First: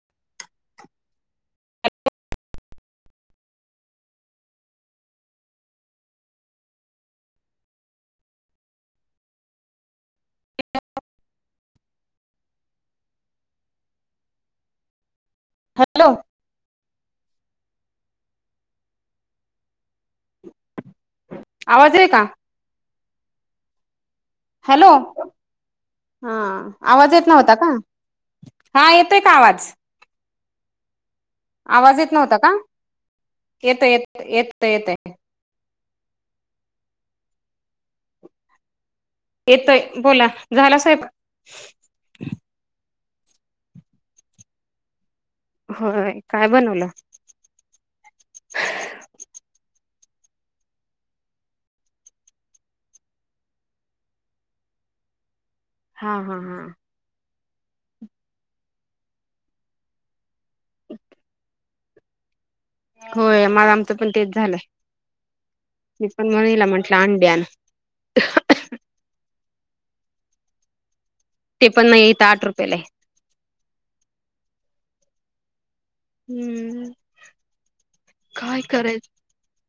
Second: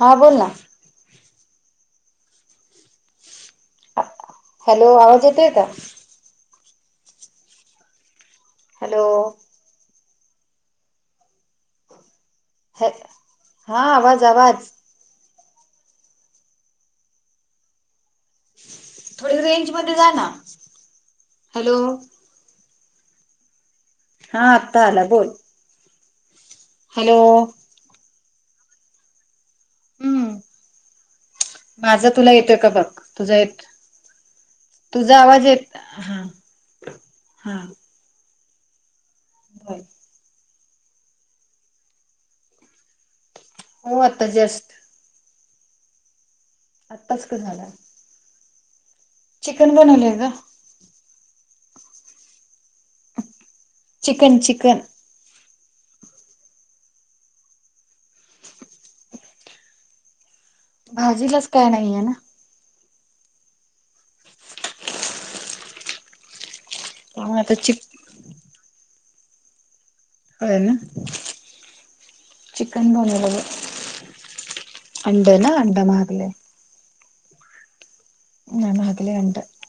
हा बोल ना. हॅलो! आवाज येतोय का? हॅलो! हँ हा आवाज आवाज. हॅलो! थोडी रेंज मध्ये जा ना. हॅलो. आवाज आहे का? हा आत्ता हॅलो आला बोल. हा आवाज हॅलो. येत नव्हता का? हा येतोय का आवाज. हम्म. आवाज माझा येत तुला नव्हता येतोय का बघ तुझा येतोय. येत येतोय येतोय तुझा आवाज येतोय. हा हा. बोल येतोय बोला झाला स्वयंपाक? हो, आता जस्ट. हो काय बनव आत्ताच का झालं चिकन बनवले का? चिकन चिकन हा हा हा भाजीलाच काय नाहीये ना होय मला आमचं पण तेच झालंय मी पण मणीला म्हंटलं अंडी त्यामुळे आता चिक आणा होन ते पण नाही इथं आठ रुपयाला चिकन आहे बनवलय अडं ना अंड मागे हम् काय नाही करायच महागलय अंड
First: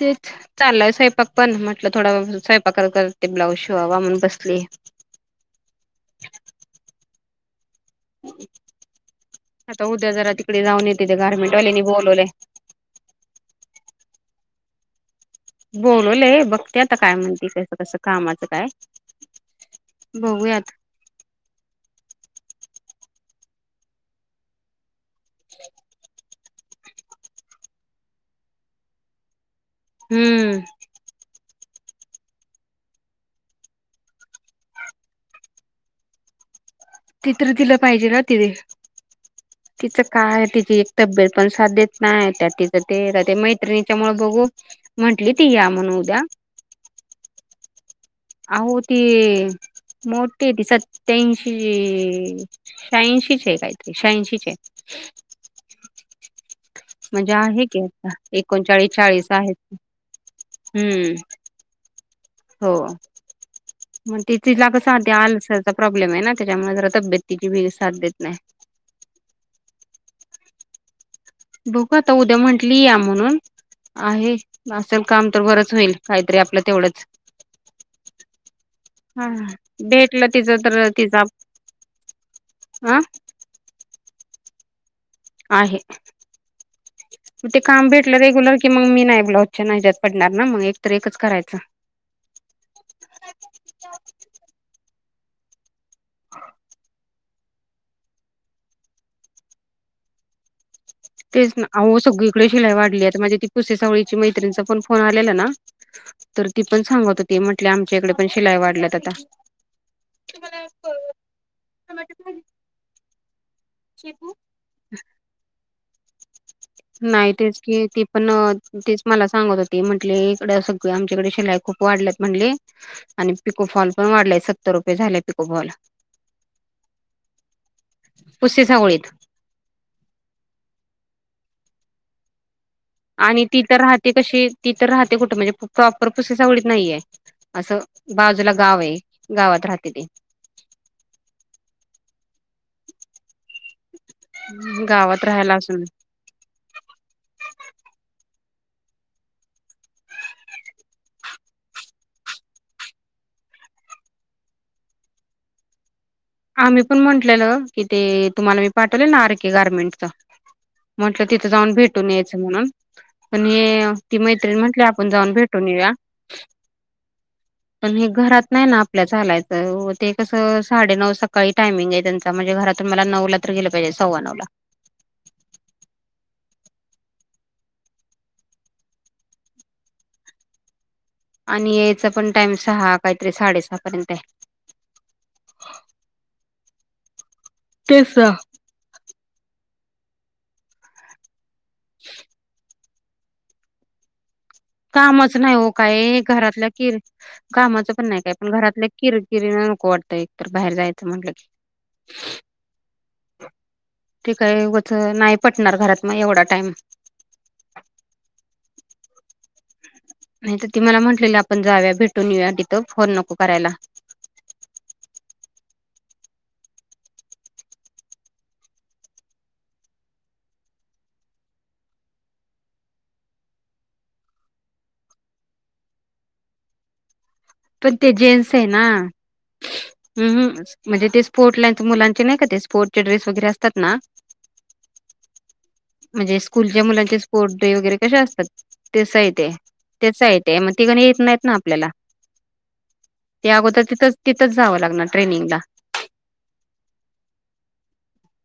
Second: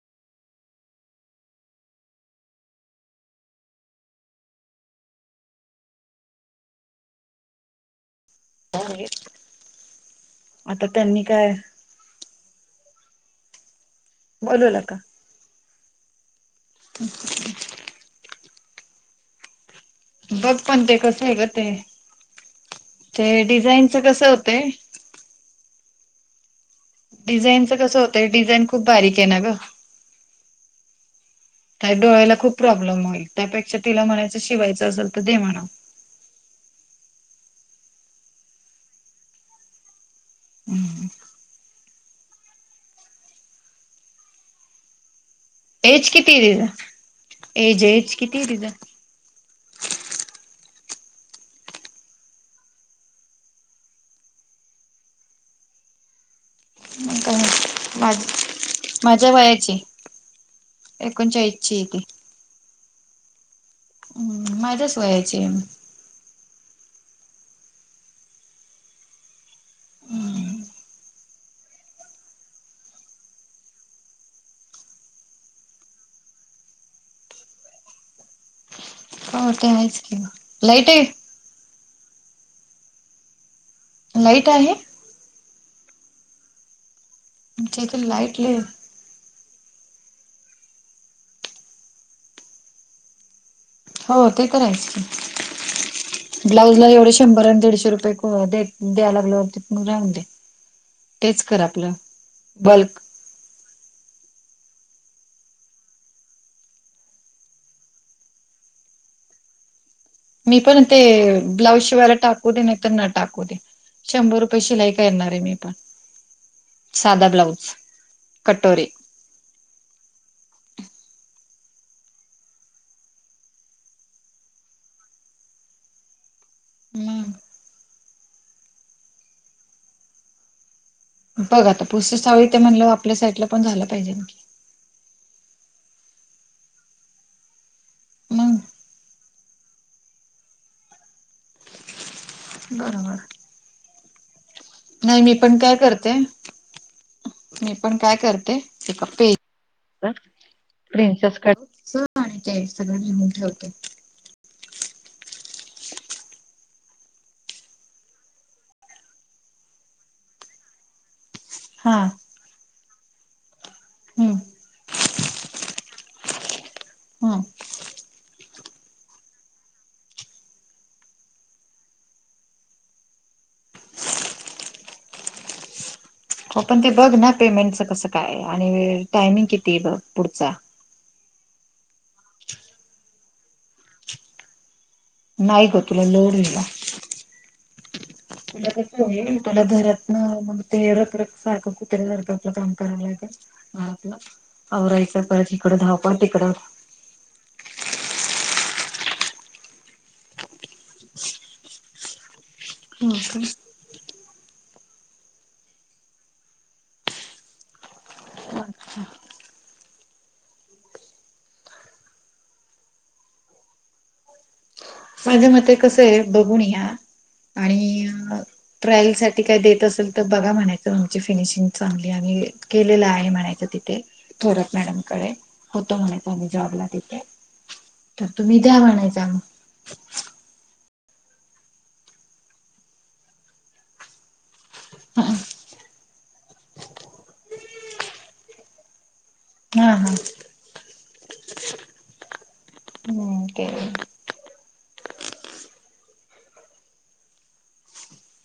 तेच चालय स्वयपांंक पण म्हटलं थोडा स्वयपांक करते ब्लाऊज शिवा वामून बसल्या. ह् होेय आता उद्या जरा तिकडे जाऊन येते ते गार्मेंटवालेनी बोलवलय बोलूला का? बोलवले बघते आता काय म्हणते कसं कसं कामाचं काय? बघ बघूयात पण ते कस आहे ग ते ते डिझाईनच कस होतय. डिझाईनचं कसं होतय डिझाईन खूप बारीक आहे ना गं हम्म का डोळ्याला खूप प्रॉब्लेम होईल त्यापेक्षा तिला म्हणायचं शिवायचं असेल तर ते म्हणाव. ति तर्र तिला पाहिजे ना तिथे तिचं काय तिची एक तब्येत पण साध्य देत नाही त्या तिथं ते ते मैत्रिणीच्या मुळ बघू म्हंटली ती या म्हण एज उद्या किती आहे तिचं एज एज किती आहे आहो तिचं ते मोठीे त सत्याऐंशी ह शहाऐंशीच आहे काहीतरी शहाऐंशीचे आहे. मग मजा आहे. काय माझ एकोणचाळीस चाळीस माझ्या आहे हम्म च ठीक हो मग ते हम्म तिला माझ्याच कसं वयाची आलसर आहे प्रॉब्लेम आहे ना त्याच्यामुळे ज तब्येततीची बग साथ देत नाही बघू आता उद्या म्हंटली या म्हणून आहे असेल काम तर बरंच होईल काहीतरी आपलं तेवढंच हा हो ते आहेच की भेटलं तिचं तर लाईट तिचां आहे आं लाईट आहे आहे मग ते आमच्या काम इथे भेटलं लाईट रेग्युलर लय कि मग मी नाही ब्लाज छ नाहीजत पडणार ना मग एक तर एकच करायचं हो ते करायच ब्लाउज ला एवढे शंभर आणि दीडशे रुपये द्याय लागल त राहून दे तेच कर ना आपलं अ सगळीकडे शिलाई बल्क वाढली आहेता माझ्या ती पुसे सावळीची मैत्रिणीचा पण फोन आलेला ना तर ती पण सांगत होती म्हट आमच्या इकडे पण शिलाई वाढल्यात आता मी पण ते ब्लाऊज शिवायला टाकू दे नाही तर न टाकू दे शंभर रुपये पैशीिलाय का येणार आहे मी पण साधा नाही तेच ब्लाऊज की ती पण कटोरी तेच मला सांगत होते म्हंटले इकडं सगळ आमच्याकडे शिलाय खूप वाढल्यात म्हटले आणि पिको फॉल पण वाढलाय सत्तर रुपये झालेय पिको फॉल हम्म पुसे सावळीत बघा आ पुूस साळी ते म्हणलं आपल्या आणि साईडला ती पण तर झालं राहते पाहिजे की कशी ती तर राहते कुठे म्हणजे प्रॉपर पोसेस आवडीत नाहीये असं बाजूला मग गाव आहे गावात राहते ते बरोबर नाही गावात मी राहायला पण काय असून करते मी पण काय करते तेप्प प्रिन्सेस कडे आणि ते सगळ रिमून ठेवते आम्ही पण म्हटलं की ते तुम्हाला मी पाठवले ना आर केे गार्मेंटच म्हटलं तिथं जाऊन हा भेटून यायचं म्हणून पण हे ती हम्म मैत्रिणी म्हटले आपण जाऊन भेट ूनरा हम्म पण हे घरात नाही ना आपल्या लायचं ते कसं साडे नऊ सकाळी टायमिंग आहे त्यांचा म्हणजे घरातून मला नऊला तर गेलं पाहिजे सव्वा नऊला हो पण ते बघ ना पेमेंटच कसं काय आणि टायमिंग किती आहे बघ पुढचा आणि यायचा पण टाइम सहा काहीतरी साडेसहा पर्यंत आहे नाही गो तुला लोडला केस तुला कसं आहे तुला घरातन मग ते रख रख सारखं कुत्र्या सारखं आपलं काम करायला का आपलं कामच नाही हो काय घरातल्या किर कामाचं पण नाही काय पण घरातल्या किरकिरी नको वाटतं एकतर बाहेर जायचं म्हटलं की ह हो का ते काही व नाही पटणार घरात मग एवढा टाइम नाही तर ती मला म्हटलेली आपण जाऊया भेटून येऊया तिथं फोन नको करायला माझ्या मते कस आहे बघून या आणि ट्रायल साठी काय देत असेल तर बघा म्हणायचं आमची फिनिशिंग चांगली आम्ही किले ल आहे मण क तिटे थोरात मॅडमकडे होत म्हणातो मी जॉबला देते पण ते जेन्स आहे ना म्हणजे ते स्पोर्ट लाचे मुलांचे नाही का ते स्पोर्टचे ड्रेस वगैरे असतात ना म्हणजे स्कूलच्या मुलांचे स्पोर्ट डे वगैरे कशा असतात ते अस येते हा हा त्याच येत मग तिकणी येत नाहीत ना आपल्याला ते अगोदर तिथं तिथंच जावं लागणार ट्रेनिंगला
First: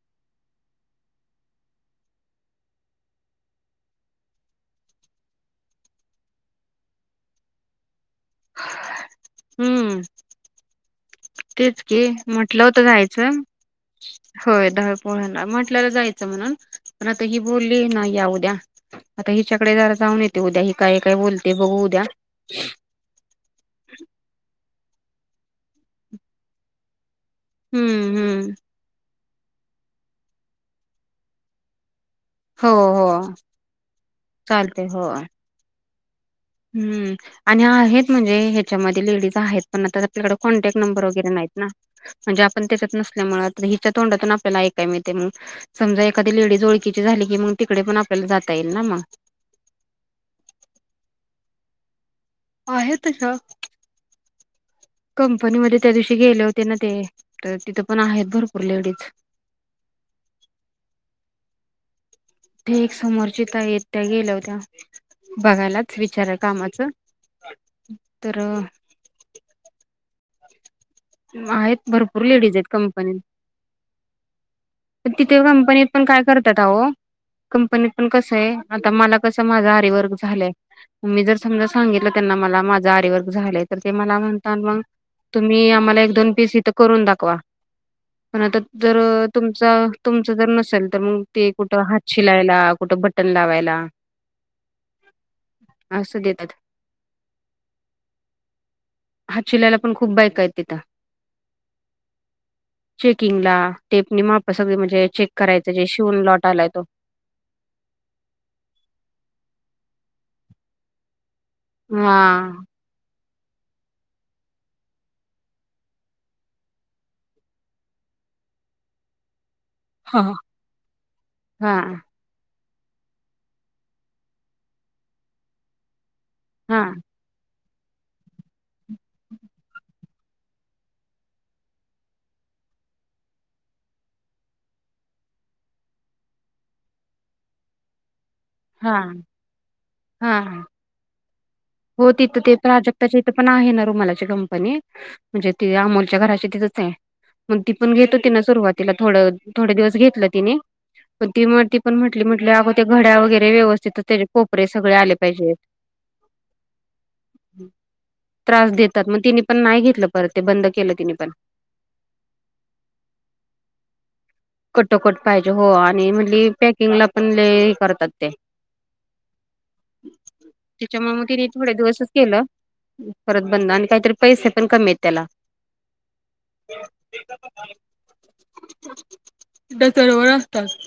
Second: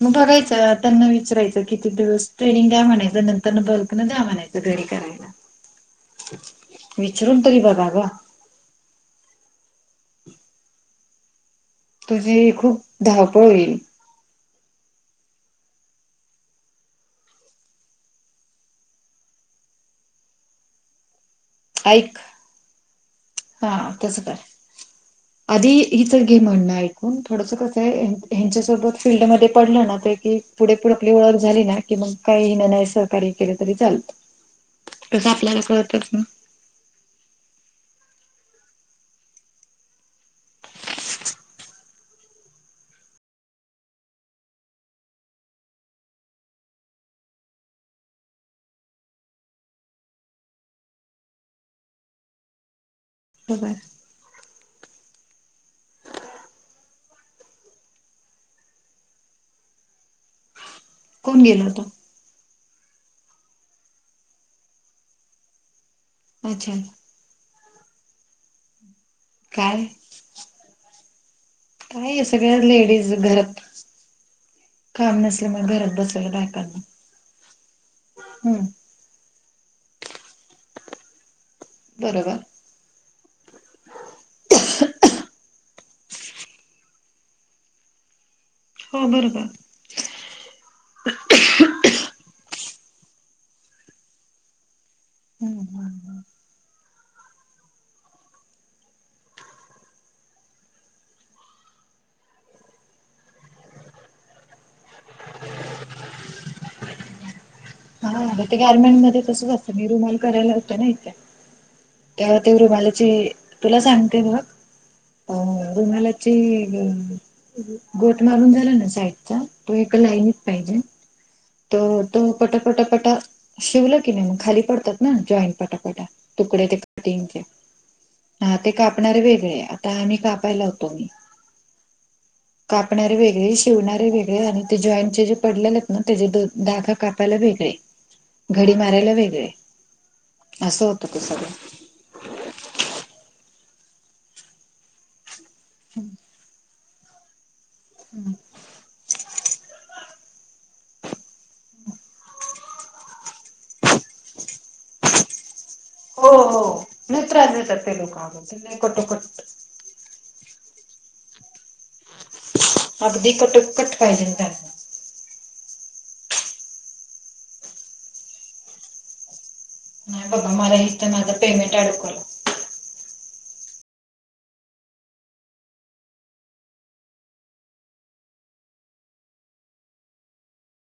मग बघायचं त्यांना विचारायचं किती दिवस ट्रेनिंग द्या म्हणायचं नंतर बल्क नं द्या म्हणायचं तुपेरी करा विचरून तरी बघा ग हम्म तेच की तुझी म्हटलं खूप होतं जायचं धावपळ होईल होय दवे पोळ्यांला म्हटल्याला जायचं म्हणून पण आता ही बोलली ना या उद्या आता हिच्याकडे जरा जाऊन येते उद्या हि काय काय बोलते बघू उद्या ऐक हा तस का आधी इतर गेम म्हणणं आहे ून थोडंस कसं आहे हम्म हम्म ह्यांच्यासोबत फीलल्ड म पडलं ना तर की पुढे पुढ आपली ओळख झाली ना कि मग काही नाही हो नाही हो सहकार्य केले तरी चालत चालते हो तसं आपल्यालासं वाटत ना हम्म आणि आहेत म्हणजे ह्याच्यामध्ये डीज आहेत पण आता आपल्याकडे कॉन्टॅक्ट नंबर वगैरे नाहीत ना म्हणजे आपण त्याच्यात नसल्यामुळे हिच्या तोंडातून आपल्याला ऐकाय मिळते मग समजा एखादी लेडीज ओळखीची झाली की मग तिकडे पण आपल्याला जाता येईल ना मग. आहे तिथं. बघाय. [inaudible] कंपनीमध्ये त्या दिवशी गेले होते ना ते, तर तिथं पण आहेत भरपूर लेडीज. कोण गेला होत. ते एक समोरची त्या येत त्या्या गेल्या होत्या बघायलाच विचारा अच्छा कामाचं. तर, काय आहेत. काय भरपूर लेडीज सगळ्या आहेत कंपनीत. घरात काम तिथे नसल्यामुळे कंपनीत घरात पण काय बसलेल्या करतात, बायकांना आहो! कंपनीत पण कसं आहे हम्म आता मला कस माझा आरीवर्क झालंय. मी जर समजा सांगितलं त्यांना बरोबर. मला माझा आरीवर्क झालंय. तर ते मला म्हणताात मग तुम्ही आम्हाला एक दोन पीस इथं करून दाखवा. पण आता जर, हो बरोबर. तुमचा तुमचं जर नसेल तर मग ते कुठं हात शिलायला, कुठं बटन लावायला. [inaudible] हम्! असं देतात. हात शिलाईला पण खूप बायकय आहे तिथं. चेकिंगला. टेप नि मा सगळी म्हणजे चेक करायचं जे शिवून लॉट आलाय तो, हा ते गार्मेंट मध्ये तसंच असतं मी रुमाल करायला होतं ना इथे. तेव ते हा. रुमालाची तुला सांगते बघ, अ रुणालाचे गोठ मारून झालं ना साईडचा. तो एका हा. लाईनीत पाहिजे. हा. तर तो पटापटापटा शिवला की नाही मग खाली पडतात ना जॉईंट पटापटा. तुकडे ते हा कटिंगचे, हा ते कापणारे वेगळे आता आम्ही कापायला होतो मी. कापणारे वेगळे, शिवणारे वेगळे, आणि ते जॉईंटचे जे पडलेले आहेत ना! त्याचे द दाखा कापायला वेगळे, घडी मारायला वेगळे, हां. असं होतं त सगळं. हो तिथं ते प्राजक्ताची इथं पण आहे ना रुमालाची कंपनी. म्हणजे ती अमोलच्या घराची तिथंच आहे. मग ती पण घेत होती ना सुरवात तिला थोडं थोडे दिवस घेतलं तिने, पण ती म ती पण म्हटली म्हटली अगो ते घड्या वगैरे व्यवस्थितच कोपरे सगळे आले पाहिजे. हो हो नेत्रेतात ते लोक त्रास देतात मग कटोकट, तिने पण नाही घेतलं. परत ते बंद केलं तिने पण. अगदी कटो कट पाहिजे ना त्यांना. कटोकट पाहिजे हो, आणि म्हणजली पॅकिंगला पणलय करतात ते, नाही बाबा मला त्याच्या इथ म म माझा तिने थोडे पेमेंट दिवसच अडकवला केलं. परत बंद आणि काहीतरी पैसे पण कमी आहेत त्याला. सरवर असतात.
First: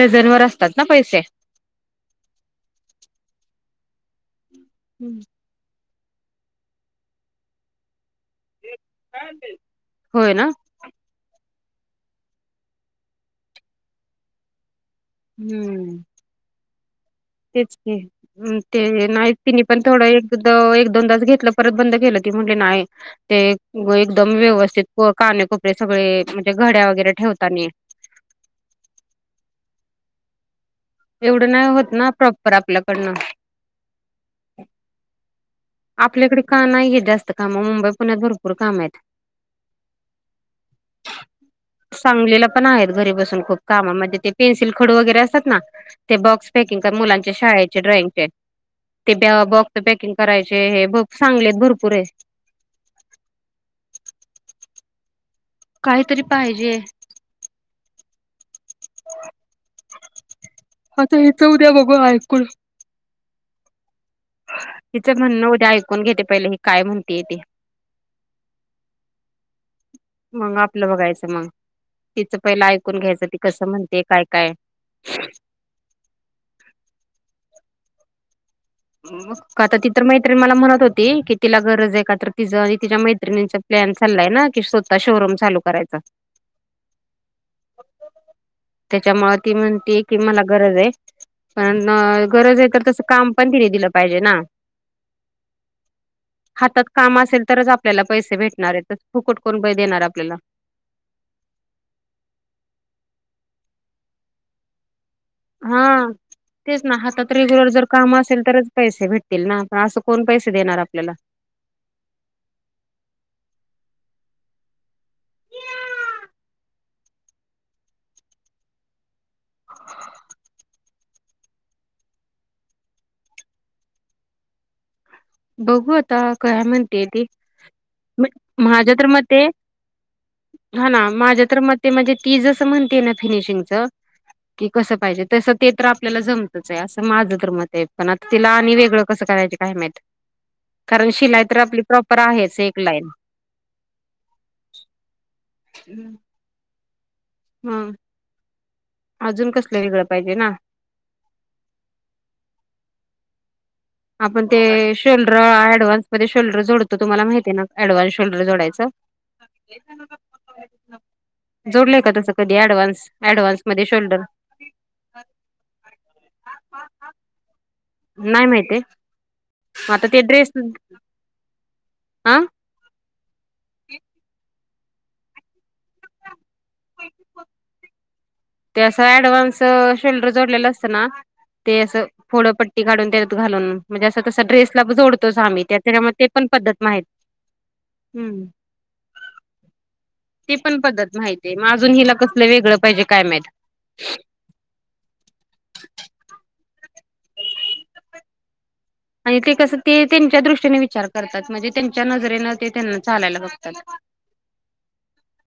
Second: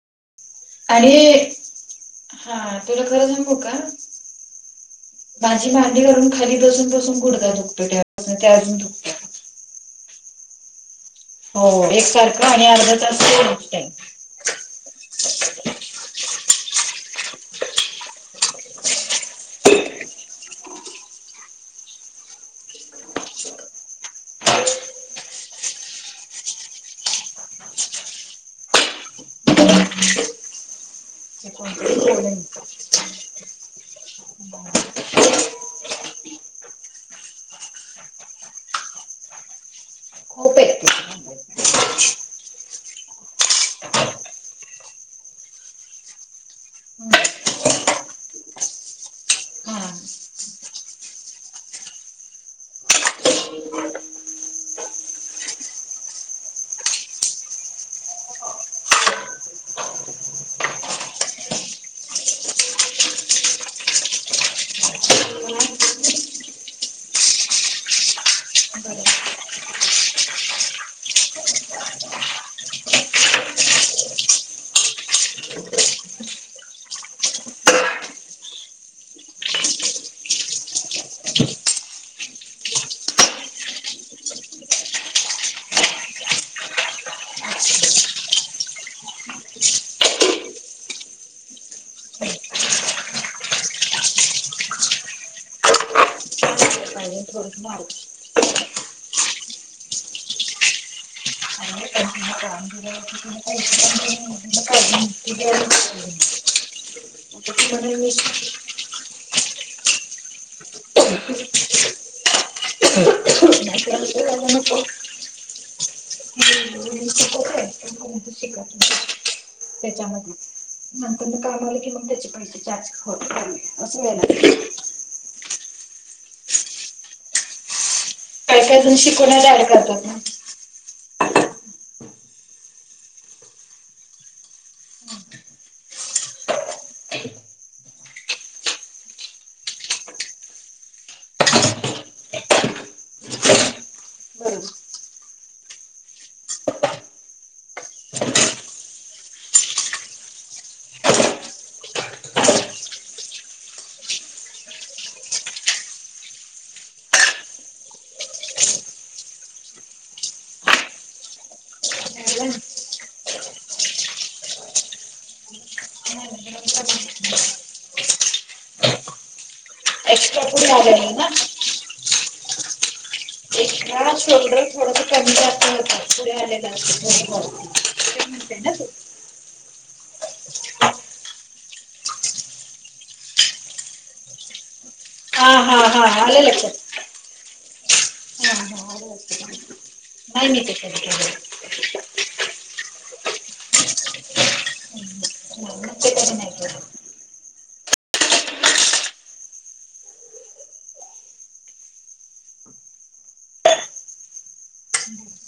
डझन वर असत. आणि हा तुला खरं सांगू का? हम्म. माझी मांडी घालून न खाली बसून बसून गुडघा दुकतो त्याून ते अजून दुकतो. होय ना! हो, एकसारखं आणि अर्धा तास ट हम्म तेच. म ते नाही तिने पण थोडं एक एक दोनदाास घेतलं परत बंद केलं ती म्हटली नाही. ते एकदम व्यवस्थित कानेकोपरे सगळे म्हणजे घड्या वगैरे ठेवतानी ह एवढं नाही होत ना प्रॉपर आपल्याकडनं आपल्याकडे का नाहीय जास्त काम मुंबई पुण्यात भरपूर काम आहेत. उपयक् सांगलीला पण आहेत. घरी बसून खूप कामामध्ये ते पेन्सिल खडू वगैरे असतात ना. ते बॉक्स पॅकिंग मुलांच्या शाळेचे ड्रॉइंगचे ते बॉक्स हा पॅकिंग करायचे. े हे चांगलेत भरपूर आहे. काहीतरी पाहिजे. आता हेच उद्या बघू ऐकूून तिचं म्हणणं उद्या ऐकून घेते पहिले ही काय म्हणतेय ते मग आपलं बघायचं मग तिचं पहिलं ऐकून घ्यायचं ती कसं म्हणते काय? काय? काता ति तर मैत्रिणी मला म्हणत होती. की तिला गरज आहे का तर तिचं आणि तिच्या मैत्रिणीच प्लॅन चाललाय. ना कि स्वतः शोरूम चालू करायचा त्याच्यामुळे ती म्हणतीय की मला गरज आहे. पण गरज आहे तर तसं काम पण तिने दिलं पाहिजे ना हातात काम असेल त्याच्यामध्ये तरच आपल्याला पैसे भेटणार आहेत फुकुट कोण ब देणार आपल्याला अ हा तेच ना हातात रेग्युलर जर काम असेल तरच पैसे भेटतील ना पण असं कोण पैसे देणार आपल्याला श करत नंतर कामाला किव त्याचे पैसे चारज होतं अस ना बघू आता काय म्हणतेय ती काय काय माझ्या जण तर मते शिकवण्यात ऍड करतात ना हा ना माझ्या तर म ते म्हणजे ती जसं म्हणतेय ना फिनिशिंगच कि कसं पाहिजे तसं ते तर आपल्याला जमतच आहे असं माझं तर मत आहे पण आता तिला आणि वेगळं कसं करायच अहमेद कारण शिला तर आपली प्रॉपर आहेच एक लाईन हा हम्म हम अजून कसलं वगळं पाहिजे ना आपण ते शोल्डर ऍडव्हान्स मध्ये शोल्डर जोडतो तुम्हाला माहिती आहे ना ऍडव्हान्स शोल्डर जोडायचं जोडलेय का तस बरोबर कधी डव्हान्स डव्हान्स मध्ये शोल्डर ह नाही माहिित आहे आता ते एक्स्ट्रा ड्रेस पुढे आलेलं ना हं एका शोल्डर थोड कमी जात होता पुे आलेला अस थ ते असं ऍडव्हान्स शोल्डर जोडलेलं असतं ना ते असं फोड पट्टी काढून त्यात घालून म्हणजे असं तस ड्रेसला जोडतोच हा आम्ही हा हा त्याच्या ते आलं पण लक्षात पद्धत माहिती हम्म नाही ते मी पण कधी केले पद्धत माहित आहे नाही मग अजून हिला कसलं वेगळं पाहिजे काय माहित मी ते कधी नाही केले आणि ते कसं ते त्यांच्या दृष्टीने विचार करतात म्हणजे त्यांच्या नजरेनं ते त्यांना चालायला लागतात